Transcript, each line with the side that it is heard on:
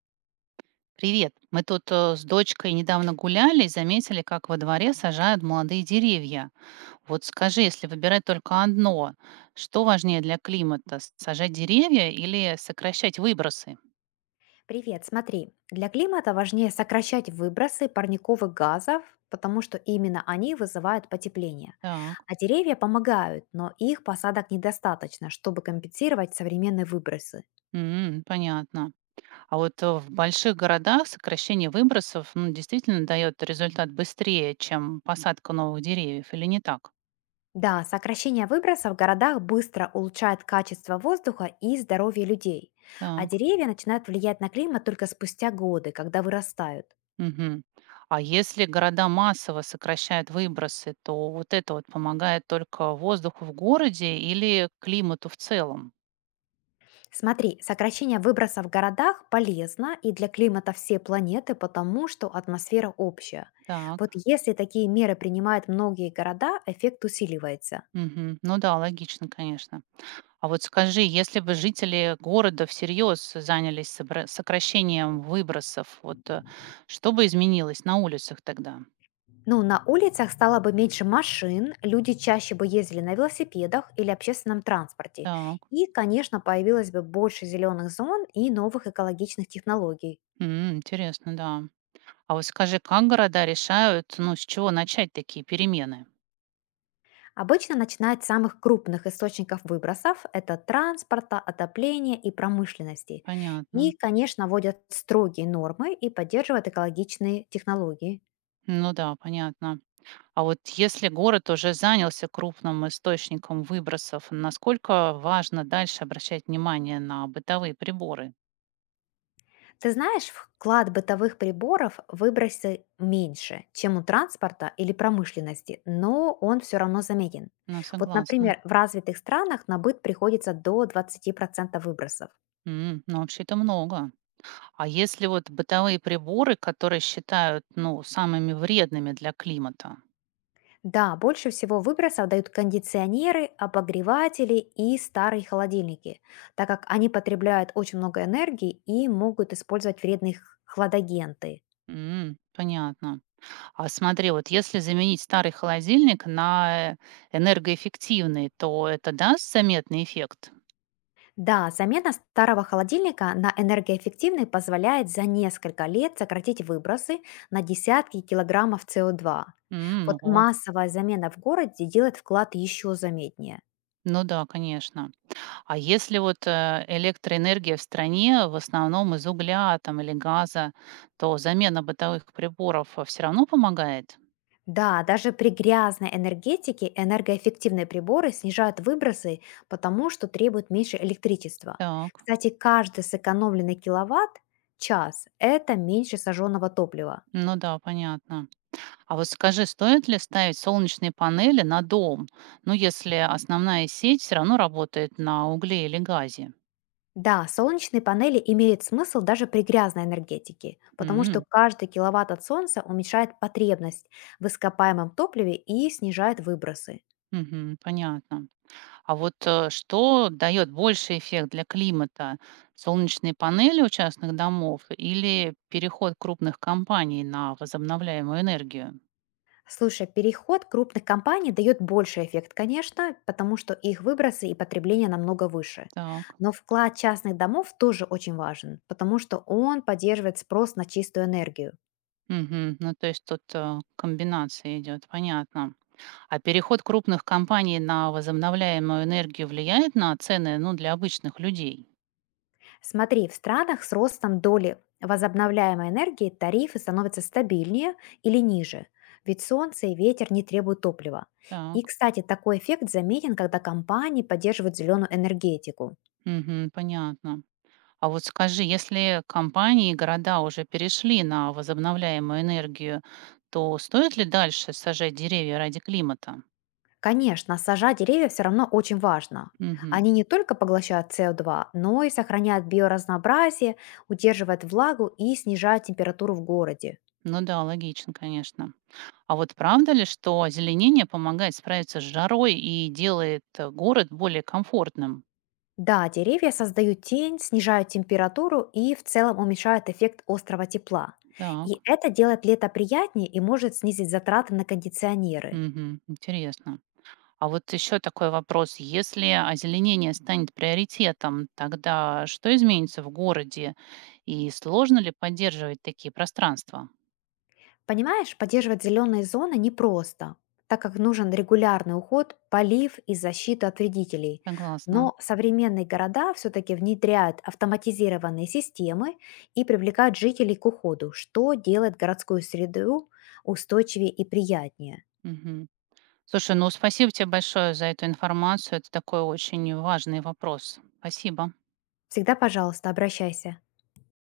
right: Привет. Мы тут с дочкой недавно гуляли и заметили, как во дворе сажают молодые деревья. Вот скажи, если выбирать только одно, что важнее для климата? Сажать деревья или сокращать выбросы?
left: Привет, смотри, для климата важнее сокращать выбросы парниковых газов, потому что именно они вызывают потепление.
right: Так.
left: А деревья помогают, но их посадок недостаточно, чтобы компенсировать современные выбросы.
right: М, понятно. А вот в больших городах сокращение выбросов, ну, действительно дает результат быстрее, чем посадка новых деревьев, или не так?
left: Да, сокращение выбросов в городах быстро улучшает качество воздуха и здоровье людей, а деревья начинают влиять на климат только спустя годы, когда вырастают.
right: Мгм. А если города массово сокращают выбросы, то вот это вот помогает только воздуху в городе или климату в целом?
left: Смотри, сокращение выбросов в городах полезно и для климата всей планеты, потому что атмосфера общая. Вот
right: Так.
left: если такие меры принимают многие города, эффект усиливается.
right: Мгм. Ну да, логично, конечно. А вот скажи, если бы жители города всерьез занялись сокращением выбросов, что бы изменилось на улицах тогда?
left: Ну, на улицах стало бы меньше машин, люди чаще бы ездили на велосипедах или общественном транспорте.
right: Так.
left: И, конечно, появилось бы больше зеленых зон и новых экологичных технологий.
right: М, интересно, да. А вот скажи, как города решают, ну, с чего начать такие перемены?
left: Обычно начинают с самых крупных источников выбросов — это транспорта, отопления и промышленности. И,
right: Понятно.
left: конечно, вводят строгие нормы и поддерживают экологичные технологии.
right: Ну да, понятно. А вот если город уже занялся крупным источником выбросов, насколько важно дальше обращать внимание на бытовые приборы?
left: Ты знаешь, вклад бытовых приборов выбросы меньше, чем у транспорта или промышленности, но он все равно заметен.
right: Ну,
left: Вот,
right: согласна.
left: например, в развитых странах на быт приходится до 20% выбросов.
right: М, ну, вообще это много. А если вот бытовые приборы, которые считают, ну, самыми вредными для климата?
left: Да, больше всего выбросов дают кондиционеры, обогреватели и старые холодильники, так как они потребляют очень много энергии и могут использовать вредные хладагенты.
right: М, понятно. А смотри, вот если заменить старый холодильник на энергоэффективный, то это даст заметный эффект?
left: Да, замена старого холодильника на энергоэффективный позволяет за несколько лет сократить выбросы на десятки килограммов СО2.
right: М,
left: Вот
right: ого.
left: массовая замена в городе делает вклад еще заметнее.
right: Ну да, конечно. А если электроэнергия в стране в основном из угля там, или газа, то замена бытовых приборов все равно помогает?
left: Да, даже при грязной энергетике энергоэффективные приборы снижают выбросы, потому что требуют меньше электричества.
right: Так,
left: Кстати, каждый сэкономленный киловатт-час — это меньше сожженного топлива.
right: ну да, понятно. А вот скажи, стоит ли ставить солнечные панели на дом, ну если основная сеть все равно работает на угле или газе?
left: Да, солнечные панели имеют смысл даже при грязной энергетике, потому что
right: М,
left: каждый киловатт от солнца уменьшает потребность в ископаемом топливе и снижает выбросы.
right: мгм, понятно. А вот, что дает больший эффект для климата? Солнечные панели у частных домов или переход крупных компаний на возобновляемую энергию?
left: Слушай, переход крупных компаний дает больший эффект, конечно, потому что их выбросы и потребление намного выше.
right: Так.
left: Но вклад частных домов тоже очень важен, потому что он поддерживает спрос на чистую энергию.
right: Мгм. Ну, то есть тут, комбинация идет, понятно. А переход крупных компаний на возобновляемую энергию влияет на цены, ну, для обычных людей?
left: Смотри, в странах с ростом доли возобновляемой энергии тарифы становятся стабильнее или ниже, ведь солнце и ветер не требуют топлива.
right: Так.
left: И, кстати, такой эффект заметен, когда компании поддерживают зеленую энергетику.
right: Мгм. Понятно. А вот скажи, если компании и города уже перешли на возобновляемую энергию, то стоит ли дальше сажать деревья ради климата?
left: Конечно, сажать деревья все равно очень важно.
right: Мгм.
left: Они не только поглощают СО2, но и сохраняют биоразнообразие, удерживают влагу и снижают температуру в городе.
right: Ну да, логично, конечно. А вот правда ли, что озеленение помогает справиться с жарой и делает город более комфортным?
left: Да, деревья создают тень, снижают температуру и в целом уменьшают эффект острого тепла.
right: Так,
left: И это делает лето приятнее и может снизить затраты на кондиционеры.
right: мгм, интересно. А вот еще такой вопрос. Если озеленение станет приоритетом, тогда что изменится в городе и сложно ли поддерживать такие пространства?
left: Понимаешь, поддерживать зеленые зоны непросто, так как нужен регулярный уход, полив и защита от вредителей.
right: Согласна.
left: Но современные города все-таки внедряют автоматизированные системы и привлекают жителей к уходу, что делает городскую среду устойчивее и приятнее.
right: Мгм. Слушай, ну спасибо тебе большое за эту информацию. Это такой очень важный вопрос. Спасибо.
left: Всегда, пожалуйста, обращайся.